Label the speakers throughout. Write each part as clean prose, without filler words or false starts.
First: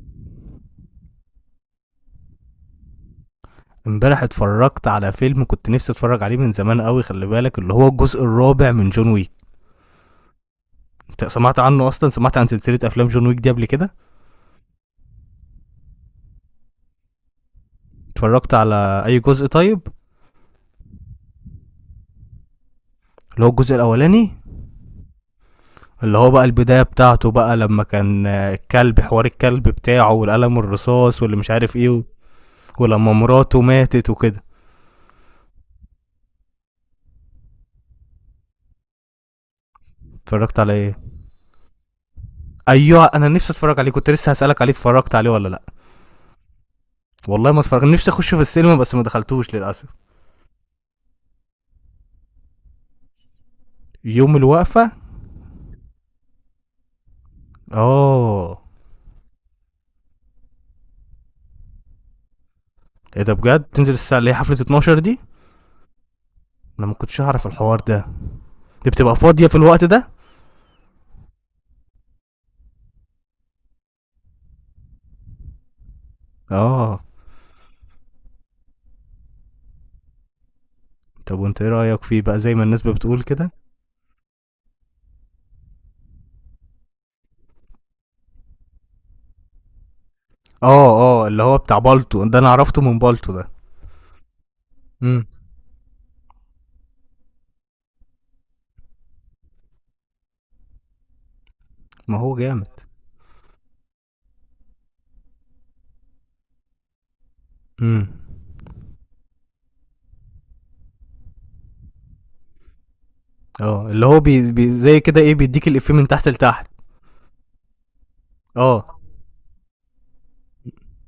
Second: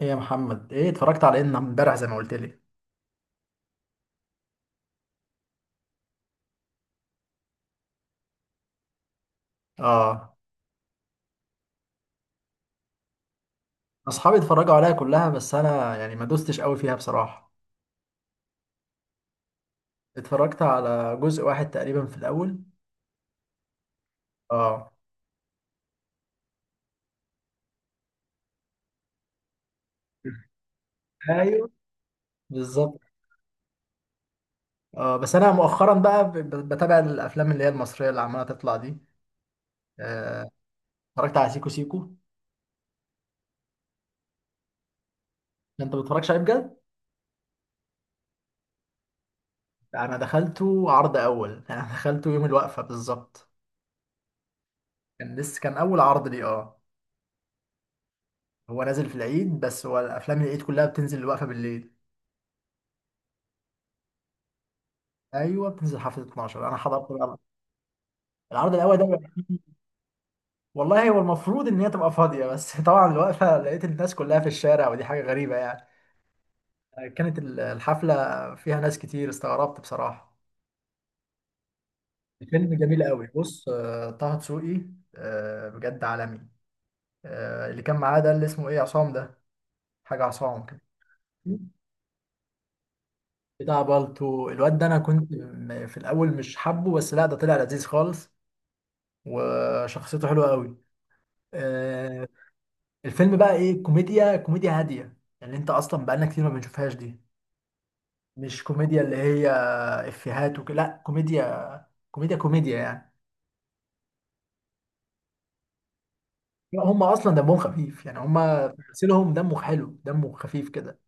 Speaker 1: ايه يا محمد، ايه اتفرجت على ان امبارح زي ما قلت لي؟
Speaker 2: امبارح اتفرجت على فيلم كنت نفسي اتفرج عليه من زمان قوي. خلي بالك اللي هو الجزء الرابع من جون ويك.
Speaker 1: اه.
Speaker 2: انت سمعت عنه اصلا؟ سمعت عن سلسله افلام جون ويك دي قبل كده؟
Speaker 1: اصحابي اتفرجوا عليها كلها بس انا يعني ما دوستش قوي فيها بصراحه.
Speaker 2: اتفرجت على اي جزء طيب؟
Speaker 1: اتفرجت على جزء واحد تقريبا في الاول.
Speaker 2: اللي هو الجزء الاولاني؟
Speaker 1: اه.
Speaker 2: اللي هو بقى البدايه بتاعته بقى لما كان الكلب، حوار الكلب بتاعه والقلم الرصاص واللي مش
Speaker 1: ايوه
Speaker 2: عارف ايه
Speaker 1: بالظبط.
Speaker 2: ولما مراته ماتت وكده.
Speaker 1: اه بس انا مؤخرا بقى بتابع الافلام اللي هي المصريه اللي عماله تطلع دي. آه،
Speaker 2: اتفرجت على ايه؟
Speaker 1: اتفرجت على سيكو سيكو.
Speaker 2: ايوه انا نفسي اتفرج عليه، كنت لسه هسالك عليه، اتفرجت عليه ولا لا؟
Speaker 1: انت ما بتتفرجش عليه بجد؟
Speaker 2: والله ما اتفرج، نفسي اخشه في السينما بس ما دخلتوش للاسف.
Speaker 1: انا دخلته عرض اول انا دخلته يوم الوقفه بالظبط.
Speaker 2: يوم الوقفه.
Speaker 1: كان لسه، كان اول عرض ليه، اه.
Speaker 2: اه.
Speaker 1: هو نازل في العيد، بس هو الافلام العيد كلها بتنزل الوقفه بالليل.
Speaker 2: ايه ده بجد؟ تنزل الساعه اللي هي حفله 12 دي؟
Speaker 1: ايوه بتنزل حفله 12. انا
Speaker 2: انا ما
Speaker 1: حضرت
Speaker 2: كنتش
Speaker 1: بقى
Speaker 2: اعرف الحوار ده.
Speaker 1: العرض
Speaker 2: دي
Speaker 1: الاول
Speaker 2: بتبقى
Speaker 1: ده.
Speaker 2: فاضيه في الوقت ده.
Speaker 1: والله هو المفروض ان هي تبقى فاضيه بس طبعا الوقفه لقيت الناس كلها في الشارع، ودي حاجه غريبه يعني.
Speaker 2: اه.
Speaker 1: كانت الحفله فيها ناس كتير، استغربت بصراحه.
Speaker 2: طب وانت ايه رايك فيه بقى، زي ما
Speaker 1: الفيلم
Speaker 2: الناس
Speaker 1: جميل
Speaker 2: بتقول
Speaker 1: قوي،
Speaker 2: كده؟
Speaker 1: بص، طه دسوقي، بجد عالمي. اللي كان معاه ده اللي اسمه ايه، عصام ده، حاجه عصام كده.
Speaker 2: اه اه، اللي هو بتاع بالتو ده، انا عرفته من بالتو ده.
Speaker 1: بتاع بالتو الواد ده، انا
Speaker 2: امم
Speaker 1: كنت في الاول مش حابه، بس لا ده طلع لذيذ خالص. وشخصيته حلوه قوي.
Speaker 2: ما هو جامد.
Speaker 1: الفيلم بقى ايه، كوميديا، كوميديا هاديه يعني، انت اصلا بقالنا كتير ما بنشوفهاش دي.
Speaker 2: امم
Speaker 1: مش كوميديا اللي هي افيهات وكده، لا كوميديا كوميديا كوميديا يعني.
Speaker 2: اه، اللي هو بي, بي زي كده، ايه، بيديك الافيه من تحت لتحت.
Speaker 1: لا، هم اصلا دمهم خفيف يعني، هم
Speaker 2: اه
Speaker 1: تمثيلهم دمه حلو، دمه خفيف كده.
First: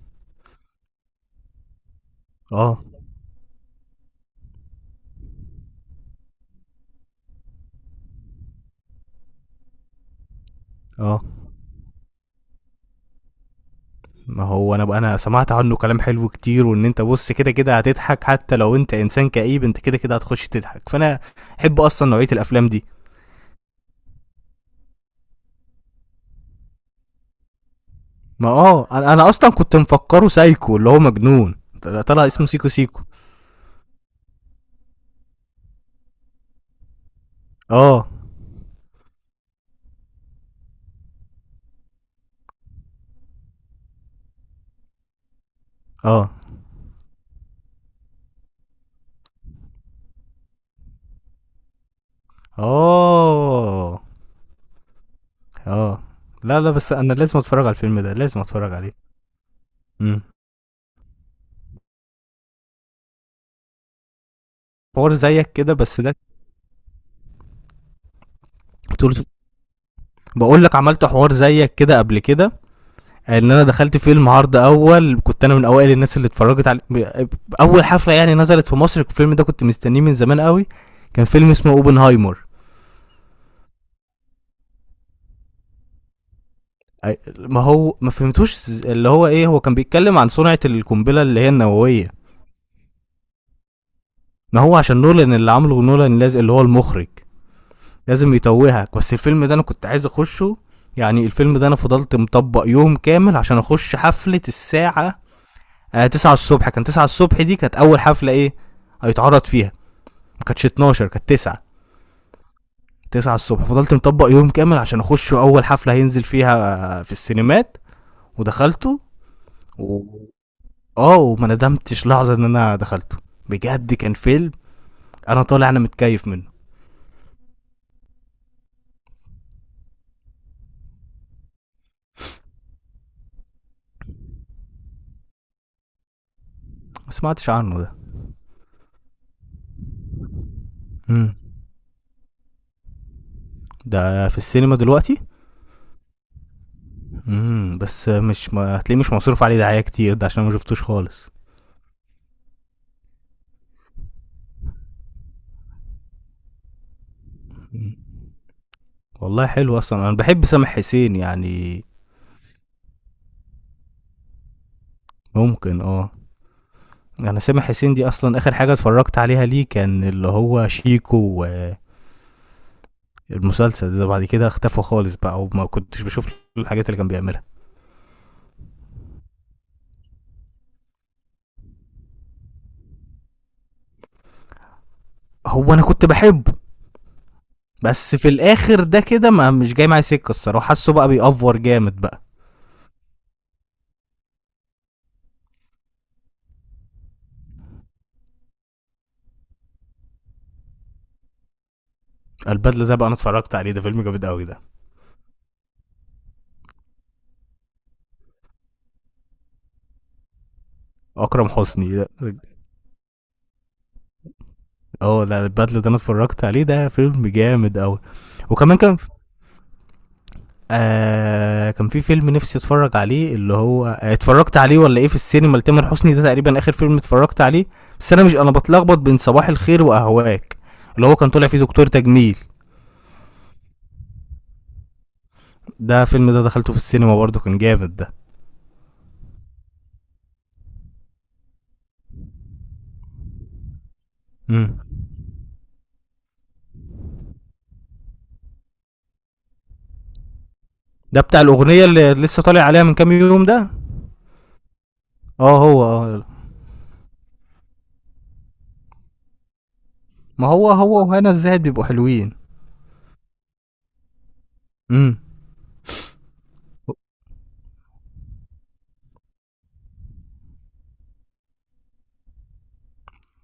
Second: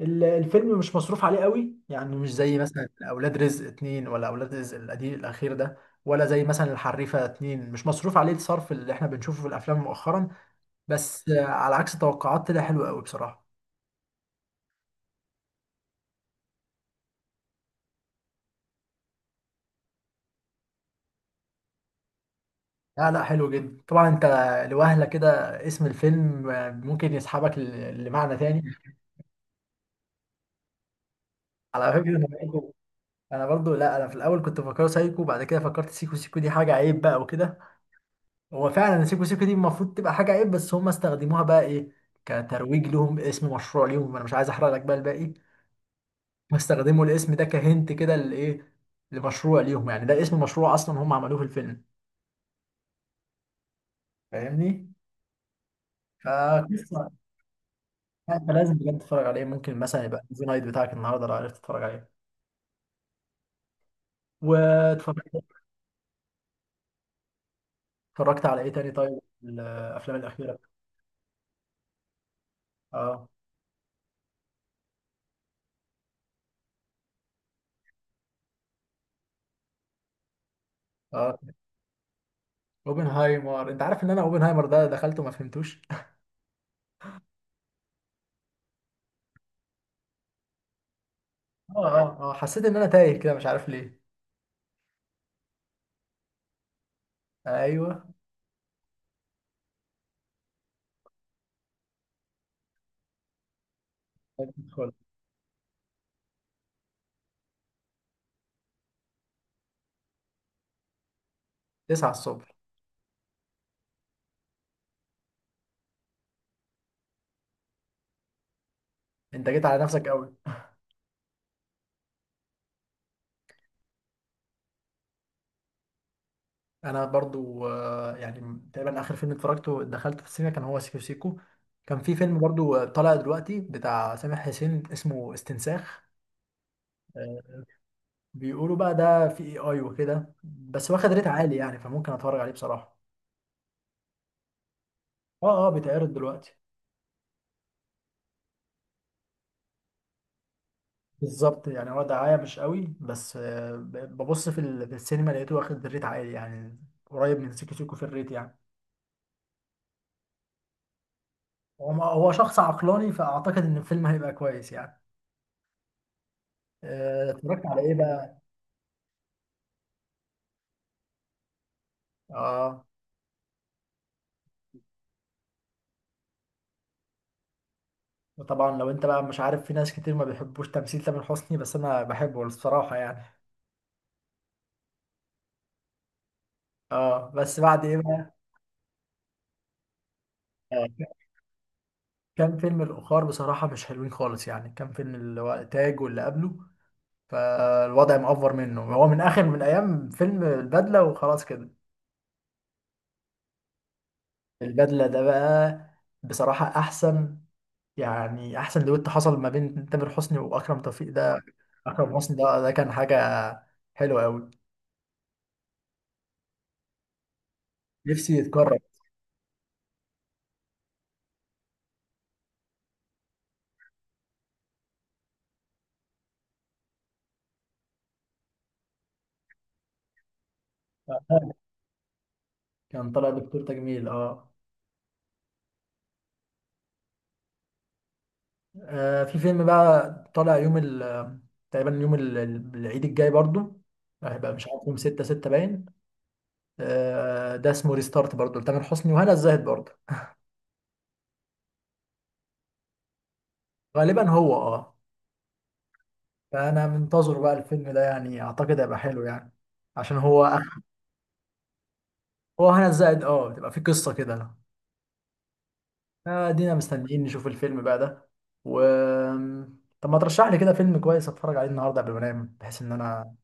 Speaker 1: الفيلم مش مصروف عليه قوي يعني، مش زي
Speaker 2: اه
Speaker 1: مثلا اولاد رزق اتنين، ولا اولاد رزق القديم الاخير ده. ولا زي مثلا الحريفه اتنين، مش مصروف عليه الصرف اللي احنا بنشوفه في الافلام مؤخرا.
Speaker 2: اه.
Speaker 1: بس على عكس توقعات طلع حلو قوي بصراحه.
Speaker 2: ما هو انا بقى، انا سمعت عنه كلام حلو كتير، وان انت بص كده كده هتضحك، حتى لو انت انسان كئيب انت كده كده هتخش تضحك، فانا احب اصلا نوعيه الافلام دي.
Speaker 1: لا لا حلو جدا طبعا. انت لوهلة كده اسم الفيلم، ممكن يسحبك لمعنى
Speaker 2: ما
Speaker 1: تاني.
Speaker 2: اه، انا اصلا كنت مفكره سايكو اللي هو مجنون،
Speaker 1: على
Speaker 2: طلع
Speaker 1: فكرة انا
Speaker 2: طلع اسمه سيكو
Speaker 1: برضو،
Speaker 2: سيكو.
Speaker 1: انا برضو، لا انا في الاول كنت فاكره سايكو، بعد كده فكرت سيكو سيكو دي حاجة عيب بقى وكده.
Speaker 2: اه
Speaker 1: هو فعلا سيكو سيكو دي المفروض تبقى حاجة عيب، بس هم استخدموها بقى ايه، كترويج لهم، اسم مشروع ليهم. انا مش عايز احرق لك بقى الباقي.
Speaker 2: اه
Speaker 1: استخدموا الاسم ده كهنت كده لايه، لمشروع ليهم يعني، ده اسم مشروع اصلا هم عملوه في الفيلم.
Speaker 2: اه
Speaker 1: فاهمني؟
Speaker 2: اه. لا لا، بس
Speaker 1: فقصة.
Speaker 2: انا لازم اتفرج على الفيلم ده،
Speaker 1: لا،
Speaker 2: لازم
Speaker 1: انت
Speaker 2: اتفرج
Speaker 1: لازم
Speaker 2: عليه.
Speaker 1: بجد تتفرج عليه. ممكن مثلا
Speaker 2: امم
Speaker 1: يبقى زي نايت بتاعك النهارده لو عرفت تتفرج عليه.
Speaker 2: حوار
Speaker 1: واتفرجت.
Speaker 2: زيك كده بس ده.
Speaker 1: اتفرجت على ايه تاني
Speaker 2: طول.
Speaker 1: طيب؟ الافلام الاخيره.
Speaker 2: بقول لك عملت حوار زيك كده قبل كده.
Speaker 1: اه
Speaker 2: ان انا دخلت فيلم عرض اول، كنت انا من اوائل الناس اللي اتفرجت على اول حفله يعني نزلت في مصر. الفيلم ده كنت مستنيه من زمان قوي. كان
Speaker 1: اه
Speaker 2: فيلم اسمه اوبنهايمر.
Speaker 1: اوبنهايمر، انت عارف ان انا اوبنهايمر ده دخلته ما فهمتوش.
Speaker 2: ما هو ما فهمتوش، اللي هو ايه، هو كان بيتكلم عن صنعة القنبلة اللي هي
Speaker 1: اه
Speaker 2: النووية.
Speaker 1: اه اه، حسيت ان انا تايه كده مش عارف ليه.
Speaker 2: ما هو عشان نولان اللي عامله، نولان لازم، اللي هو المخرج،
Speaker 1: ايوه.
Speaker 2: لازم يتوهك. بس الفيلم ده انا كنت عايز اخشه. يعني الفيلم ده انا فضلت مطبق يوم كامل عشان اخش حفلة
Speaker 1: ادخل.
Speaker 2: الساعة 9 الصبح. كان 9 الصبح دي كانت اول حفلة ايه هيتعرض فيها. ما كانتش 12، كانت 9.
Speaker 1: 9 الصبح!
Speaker 2: 9 الصبح فضلت مطبق يوم كامل عشان اخش اول حفلة هينزل فيها في السينمات، ودخلته
Speaker 1: انت جيت على
Speaker 2: و-
Speaker 1: نفسك قوي.
Speaker 2: اه وما ندمتش لحظه ان انا دخلته. بجد كان فيلم، انا طالع انا متكيف منه.
Speaker 1: انا برضو يعني تقريبا اخر فيلم اتفرجته دخلته في السينما كان هو سيكو سيكو. كان في فيلم برضو طالع دلوقتي بتاع سامح حسين، اسمه استنساخ.
Speaker 2: ما
Speaker 1: آه،
Speaker 2: سمعتش عنه ده.
Speaker 1: بيقولوا بقى ده في اي اي وكده، بس واخد ريت
Speaker 2: امم
Speaker 1: عالي يعني، فممكن اتفرج عليه بصراحة.
Speaker 2: ده في السينما دلوقتي؟
Speaker 1: اه اه بيتعرض دلوقتي.
Speaker 2: بس مش، ما هتلاقيه مش مصروف عليه دعايه كتير ده، عشان أنا ما شفتوش خالص.
Speaker 1: بالظبط يعني هو دعاية مش قوي، بس ببص في السينما لقيته واخد ريت عالي يعني، قريب من سيكو سيكو
Speaker 2: مم.
Speaker 1: في الريت يعني.
Speaker 2: والله حلو، اصلا انا بحب سامح حسين يعني.
Speaker 1: هو هو شخص عقلاني، فاعتقد ان الفيلم هيبقى كويس يعني.
Speaker 2: ممكن اه. انا سامح
Speaker 1: اتفرجت على ايه
Speaker 2: حسين دي
Speaker 1: بقى؟
Speaker 2: اصلا اخر حاجه اتفرجت عليها ليه، كان اللي هو شيكو،
Speaker 1: اه
Speaker 2: والمسلسل ده بعد كده اختفى خالص بقى وما كنتش بشوف الحاجات اللي كان بيعملها.
Speaker 1: طبعا. لو انت بقى مش عارف، في ناس كتير ما بيحبوش تمثيل تامر حسني، بس انا بحبه الصراحة يعني.
Speaker 2: هو انا كنت بحبه،
Speaker 1: اه بس بعد ايه
Speaker 2: بس في
Speaker 1: بقى،
Speaker 2: الاخر ده كده ما مش جاي معايا سكه الصراحه، حاسه بقى بيأفور جامد بقى.
Speaker 1: كان فيلم الأخار بصراحة مش حلوين خالص يعني، كان فيلم اللي هو تاج واللي قبله. فالوضع مأفور منه هو من آخر، من أيام فيلم البدلة وخلاص كده.
Speaker 2: البدله ده بقى انا اتفرجت عليه، ده فيلم جامد قوي ده.
Speaker 1: البدلة ده بقى بصراحة أحسن يعني، أحسن دويت حصل ما بين تامر حسني وأكرم توفيق ده.
Speaker 2: اكرم حسني
Speaker 1: أكرم حسني
Speaker 2: ده.
Speaker 1: ده، ده كان حاجة حلوة أوي.
Speaker 2: اه لا، البدله ده انا اتفرجت عليه ده فيلم جامد قوي.
Speaker 1: نفسي
Speaker 2: وكمان
Speaker 1: يتكرر.
Speaker 2: كان كان في فيلم نفسي اتفرج عليه، اللي هو اتفرجت عليه ولا ايه في السينما لتامر حسني ده، تقريبا اخر فيلم اتفرجت عليه. بس انا مش، انا بتلخبط بين صباح الخير واهواك، اللي هو كان طالع فيه دكتور تجميل.
Speaker 1: كان طالع دكتور تجميل، اه.
Speaker 2: ده فيلم ده دخلته في السينما برضه، كان جامد ده.
Speaker 1: في فيلم بقى طالع يوم ال، تقريبا يوم العيد الجاي برضو، هيبقى مش عارف يوم
Speaker 2: امم
Speaker 1: ستة ستة باين. ده اسمه ريستارت برضه، لتامر حسني وهنا الزاهد برضه.
Speaker 2: ده بتاع الاغنيه اللي لسه طالع عليها من كام يوم ده؟
Speaker 1: غالبا هو، اه.
Speaker 2: اه هو اه.
Speaker 1: فانا منتظر بقى الفيلم ده يعني، اعتقد هيبقى حلو يعني عشان
Speaker 2: ما
Speaker 1: هو.
Speaker 2: هو هو وهنا الزاهد بيبقوا حلوين.
Speaker 1: هو هنا الزاهد اه بتبقى فيه قصة كده.
Speaker 2: امم
Speaker 1: ادينا مستنيين نشوف الفيلم بقى ده. و، طب ما ترشح لي كده فيلم كويس اتفرج عليه النهارده قبل ما انام بحيث ان انا،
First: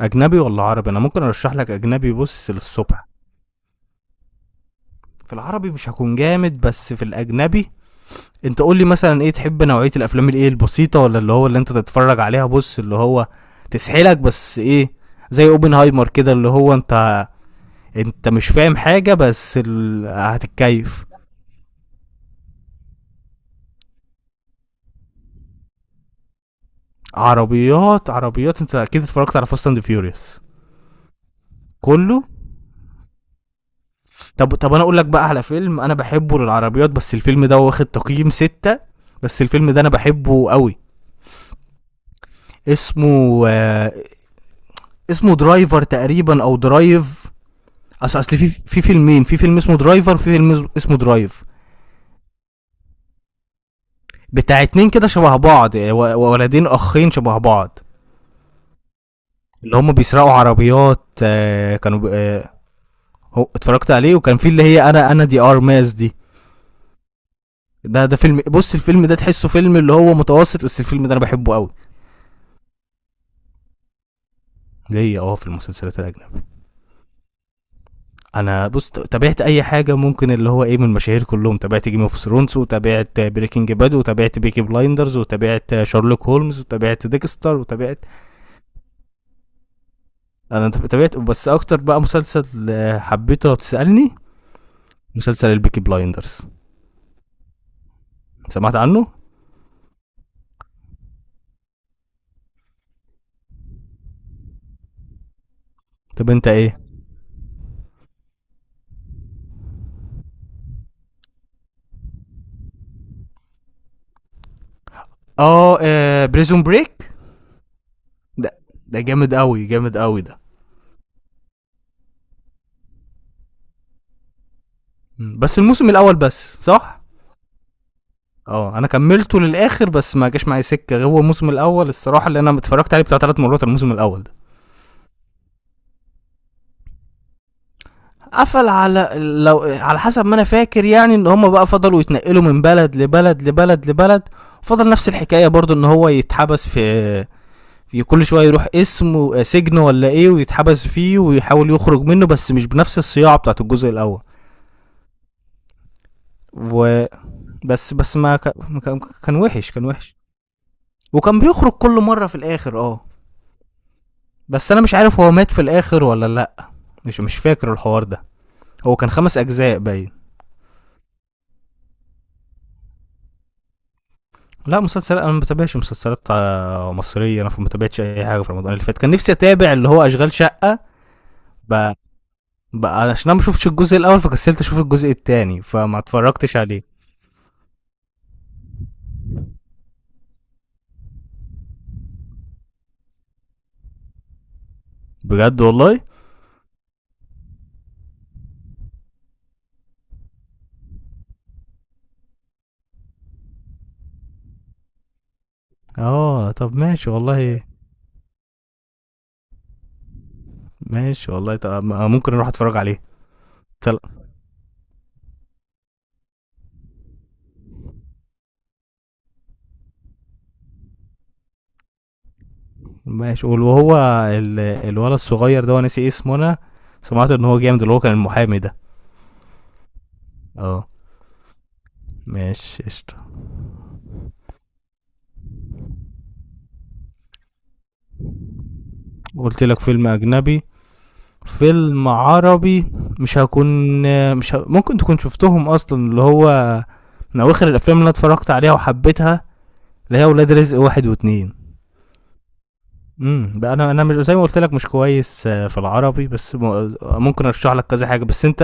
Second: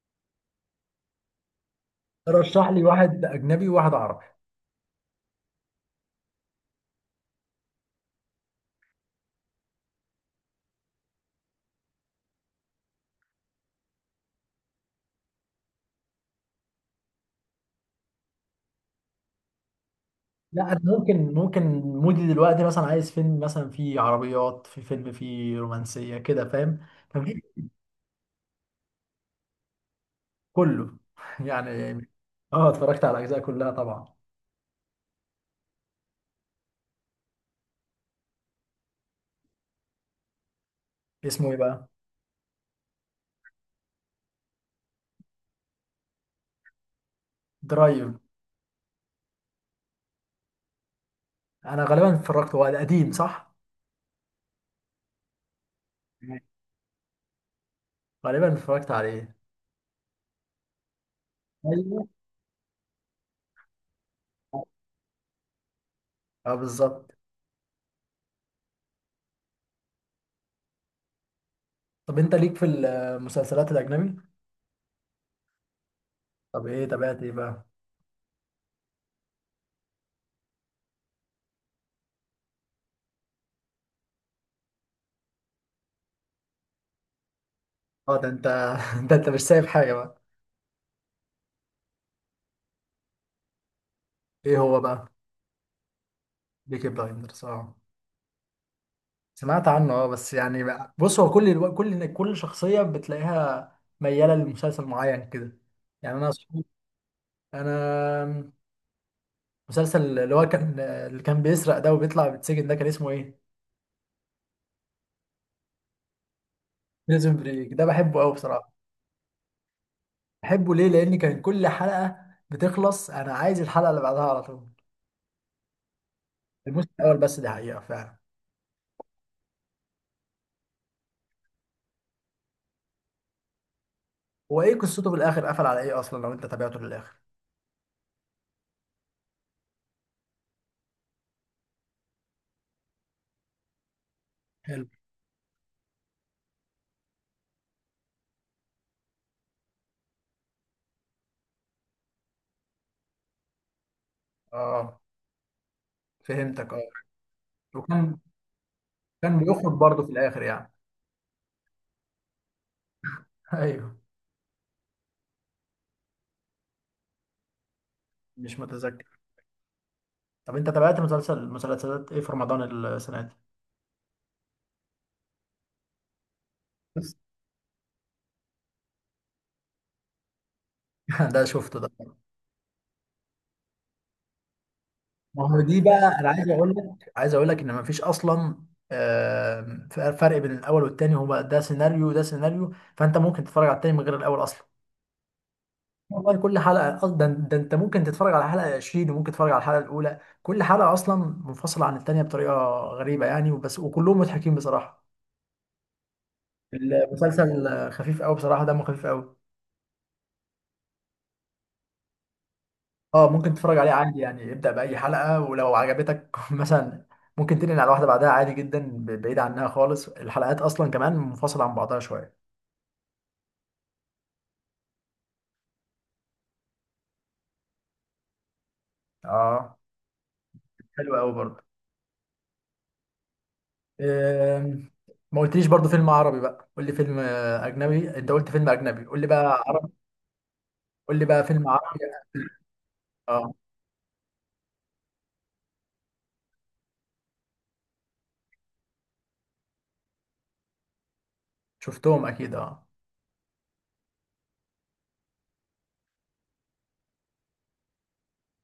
Speaker 2: اجنبي ولا عربي؟ انا ممكن ارشح لك اجنبي بص
Speaker 1: رشح لي
Speaker 2: للصبح.
Speaker 1: واحد اجنبي وواحد عربي.
Speaker 2: في العربي مش هكون جامد، بس في الاجنبي. انت قول لي مثلا ايه تحب، نوعيه الافلام الايه، البسيطه ولا اللي هو اللي انت تتفرج عليها بص اللي هو تسحلك، بس ايه، زي اوبنهايمر كده، اللي هو انت انت مش فاهم حاجه بس
Speaker 1: لا انا
Speaker 2: هتتكيف.
Speaker 1: ممكن، ممكن مودي دلوقتي مثلا عايز فيلم مثلا فيه عربيات، في فيلم فيه رومانسية كده، فاهم؟ ففي،
Speaker 2: عربيات، عربيات. انت اكيد اتفرجت على فاست اند فيوريوس.
Speaker 1: كله يعني.
Speaker 2: كله.
Speaker 1: اه اتفرجت على الاجزاء كلها طبعا.
Speaker 2: طب طب انا اقول لك بقى على فيلم انا بحبه للعربيات، بس الفيلم ده واخد تقييم ستة، بس الفيلم ده انا بحبه قوي.
Speaker 1: اسمه ايه بقى؟
Speaker 2: اسمه آه، اسمه درايفر تقريبا او درايف.
Speaker 1: درايف.
Speaker 2: اصل في فيلمين، في فيلم اسمه درايفر وفي فيلم اسمه درايف.
Speaker 1: انا غالبا اتفرجت، هو قديم صح؟
Speaker 2: بتاع اتنين كده شبه بعض، ولدين اخين شبه بعض.
Speaker 1: غالبا اتفرجت عليه.
Speaker 2: اللي هم بيسرقوا عربيات آه، كانوا
Speaker 1: ايوه.
Speaker 2: ب- آه، هو اتفرجت عليه؟ وكان في اللي هي، انا دي ار ماس دي.
Speaker 1: اه بالظبط.
Speaker 2: ده فيلم، بص الفيلم ده تحسه فيلم اللي هو متوسط، بس الفيلم ده انا بحبه قوي.
Speaker 1: طب انت ليك في المسلسلات الاجنبي؟
Speaker 2: ليا اه في المسلسلات الاجنبية.
Speaker 1: طب ايه تابعت ايه بقى؟
Speaker 2: انا بص تابعت اي حاجه ممكن، اللي هو ايه، من المشاهير كلهم. تابعت جيم اوف ثرونز، وتابعت بريكنج باد، وتابعت بيكي بلايندرز، وتابعت شارلوك هولمز، وتابعت ديكستر، وتابعت.
Speaker 1: اه ده انت، ده انت مش سايب حاجه بقى.
Speaker 2: انا تابعت بس اكتر بقى مسلسل حبيته لو تسالني،
Speaker 1: ايه هو بقى؟
Speaker 2: مسلسل البيكي بلايندرز.
Speaker 1: بيكي بلايندرز، اه
Speaker 2: سمعت عنه؟
Speaker 1: سمعت عنه. اه، بس يعني بقى بص، هو كل كل شخصيه بتلاقيها مياله لمسلسل معين كده يعني. انا
Speaker 2: طب انت
Speaker 1: صحابي،
Speaker 2: ايه؟
Speaker 1: انا مسلسل اللي هو كان، اللي كان بيسرق ده وبيطلع بيتسجن ده، كان اسمه ايه؟
Speaker 2: بريزون بريك.
Speaker 1: بريزون بريك ده بحبه قوي
Speaker 2: ده
Speaker 1: بصراحة.
Speaker 2: ده جامد قوي، جامد قوي ده.
Speaker 1: بحبه ليه؟ لأن كان كل حلقة بتخلص أنا عايز الحلقة اللي بعدها على طول.
Speaker 2: بس الموسم الاول بس،
Speaker 1: الموسم
Speaker 2: صح.
Speaker 1: الأول بس، دي حقيقة فعلا.
Speaker 2: اه انا كملته للاخر بس ما جاش معايا سكه، هو الموسم الاول الصراحه اللي انا اتفرجت عليه بتاع ثلاث مرات الموسم الاول.
Speaker 1: هو ايه قصته في الآخر، قفل على ايه أصلا لو أنت تابعته للآخر؟
Speaker 2: قفل على، لو على حسب ما انا فاكر يعني، ان هم بقى فضلوا يتنقلوا من بلد لبلد لبلد لبلد،
Speaker 1: حلو.
Speaker 2: فضل نفس الحكايه برضو ان هو يتحبس في، في كل شويه يروح اسم سجن ولا ايه ويتحبس فيه ويحاول يخرج منه، بس مش بنفس الصياعه بتاعت الجزء الاول.
Speaker 1: اه فهمتك اه.
Speaker 2: وبس.
Speaker 1: وكان،
Speaker 2: بس ما كان كان
Speaker 1: كان
Speaker 2: وحش،
Speaker 1: بيخرج
Speaker 2: كان
Speaker 1: برضه في
Speaker 2: وحش.
Speaker 1: الآخر يعني.
Speaker 2: وكان بيخرج كل مره في الاخر اه.
Speaker 1: ايوه.
Speaker 2: بس انا مش عارف هو مات في الاخر ولا لا، مش مش فاكر الحوار ده.
Speaker 1: مش
Speaker 2: هو كان
Speaker 1: متذكر.
Speaker 2: خمس اجزاء باين.
Speaker 1: طب أنت تابعت مسلسل، مسلسلات ايه في رمضان السنة دي؟
Speaker 2: لا مسلسل، انا ما بتابعش مسلسلات
Speaker 1: بس،
Speaker 2: مصريه. انا ما بتابعتش اي حاجه في رمضان اللي فات. كان نفسي اتابع اللي هو اشغال شقه.
Speaker 1: ده شفته ده.
Speaker 2: ب... عشان انا ما شفتش الجزء الاول فكسلت اشوف الجزء
Speaker 1: ما هو
Speaker 2: الثاني
Speaker 1: دي
Speaker 2: فما
Speaker 1: بقى، انا عايز
Speaker 2: اتفرجتش
Speaker 1: اقول
Speaker 2: عليه.
Speaker 1: لك، عايز اقول لك ان مفيش اصلا فرق بين الاول والتاني. هو بقى ده سيناريو وده سيناريو، فانت ممكن تتفرج على التاني من غير الاول اصلا.
Speaker 2: بجد والله؟
Speaker 1: والله كل حلقه أصلاً، ده ده انت ممكن تتفرج على الحلقه 20، وممكن تتفرج على الحلقه الاولى، كل حلقه اصلا منفصله عن التانيه بطريقه غريبه يعني، وبس، وكلهم مضحكين بصراحه.
Speaker 2: اه طب ماشي والله.
Speaker 1: المسلسل خفيف قوي بصراحه، دمه خفيف قوي.
Speaker 2: ماشي والله. طب ممكن اروح اتفرج عليه.
Speaker 1: اه ممكن تتفرج عليه
Speaker 2: تل...
Speaker 1: عادي يعني، ابدأ بأي حلقة ولو عجبتك مثلا ممكن تنقل على واحدة بعدها عادي جدا، بعيد عنها خالص، الحلقات أصلا كمان منفصلة عن بعضها شوية.
Speaker 2: ماشي وهو الولد الصغير ده، ناسي اسمه انا، سمعت ان هو جامد، اللي هو كان المحامي ده.
Speaker 1: اه
Speaker 2: اه.
Speaker 1: حلو قوي برضه.
Speaker 2: ماشي قشطه.
Speaker 1: آم، ما قلتليش برضه فيلم عربي بقى، قول لي فيلم أجنبي، أنت قلت فيلم أجنبي، قول لي
Speaker 2: قلت
Speaker 1: بقى
Speaker 2: لك
Speaker 1: عربي.
Speaker 2: فيلم اجنبي.
Speaker 1: قول لي بقى فيلم عربي.
Speaker 2: فيلم عربي، مش
Speaker 1: اه
Speaker 2: هكون، مش ه... ممكن تكون شفتهم اصلا، اللي هو من اواخر الافلام اللي أنا اتفرجت عليها وحبيتها، اللي هي ولاد رزق واحد واتنين.
Speaker 1: شفتهم أكيد اه.
Speaker 2: بقى، انا مش زي ما قلت لك مش كويس في العربي، بس ممكن ارشح لك كذا حاجه، بس انت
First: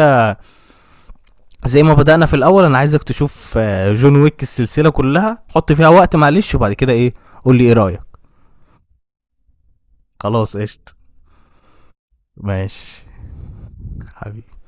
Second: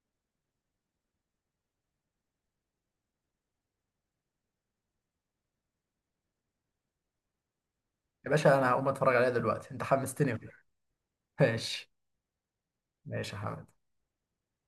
Speaker 2: زي ما بدانا في الاول انا عايزك تشوف جون ويك السلسله كلها، حط فيها وقت معلش، وبعد كده ايه، قول لي ايه رايك.
Speaker 1: يا باشا أنا هقوم أتفرج عليها دلوقتي، أنت حمستني.
Speaker 2: خلاص قشطه.
Speaker 1: ماشي.
Speaker 2: ماشي.
Speaker 1: ماشي يا حبيبي.
Speaker 2: حبيبي.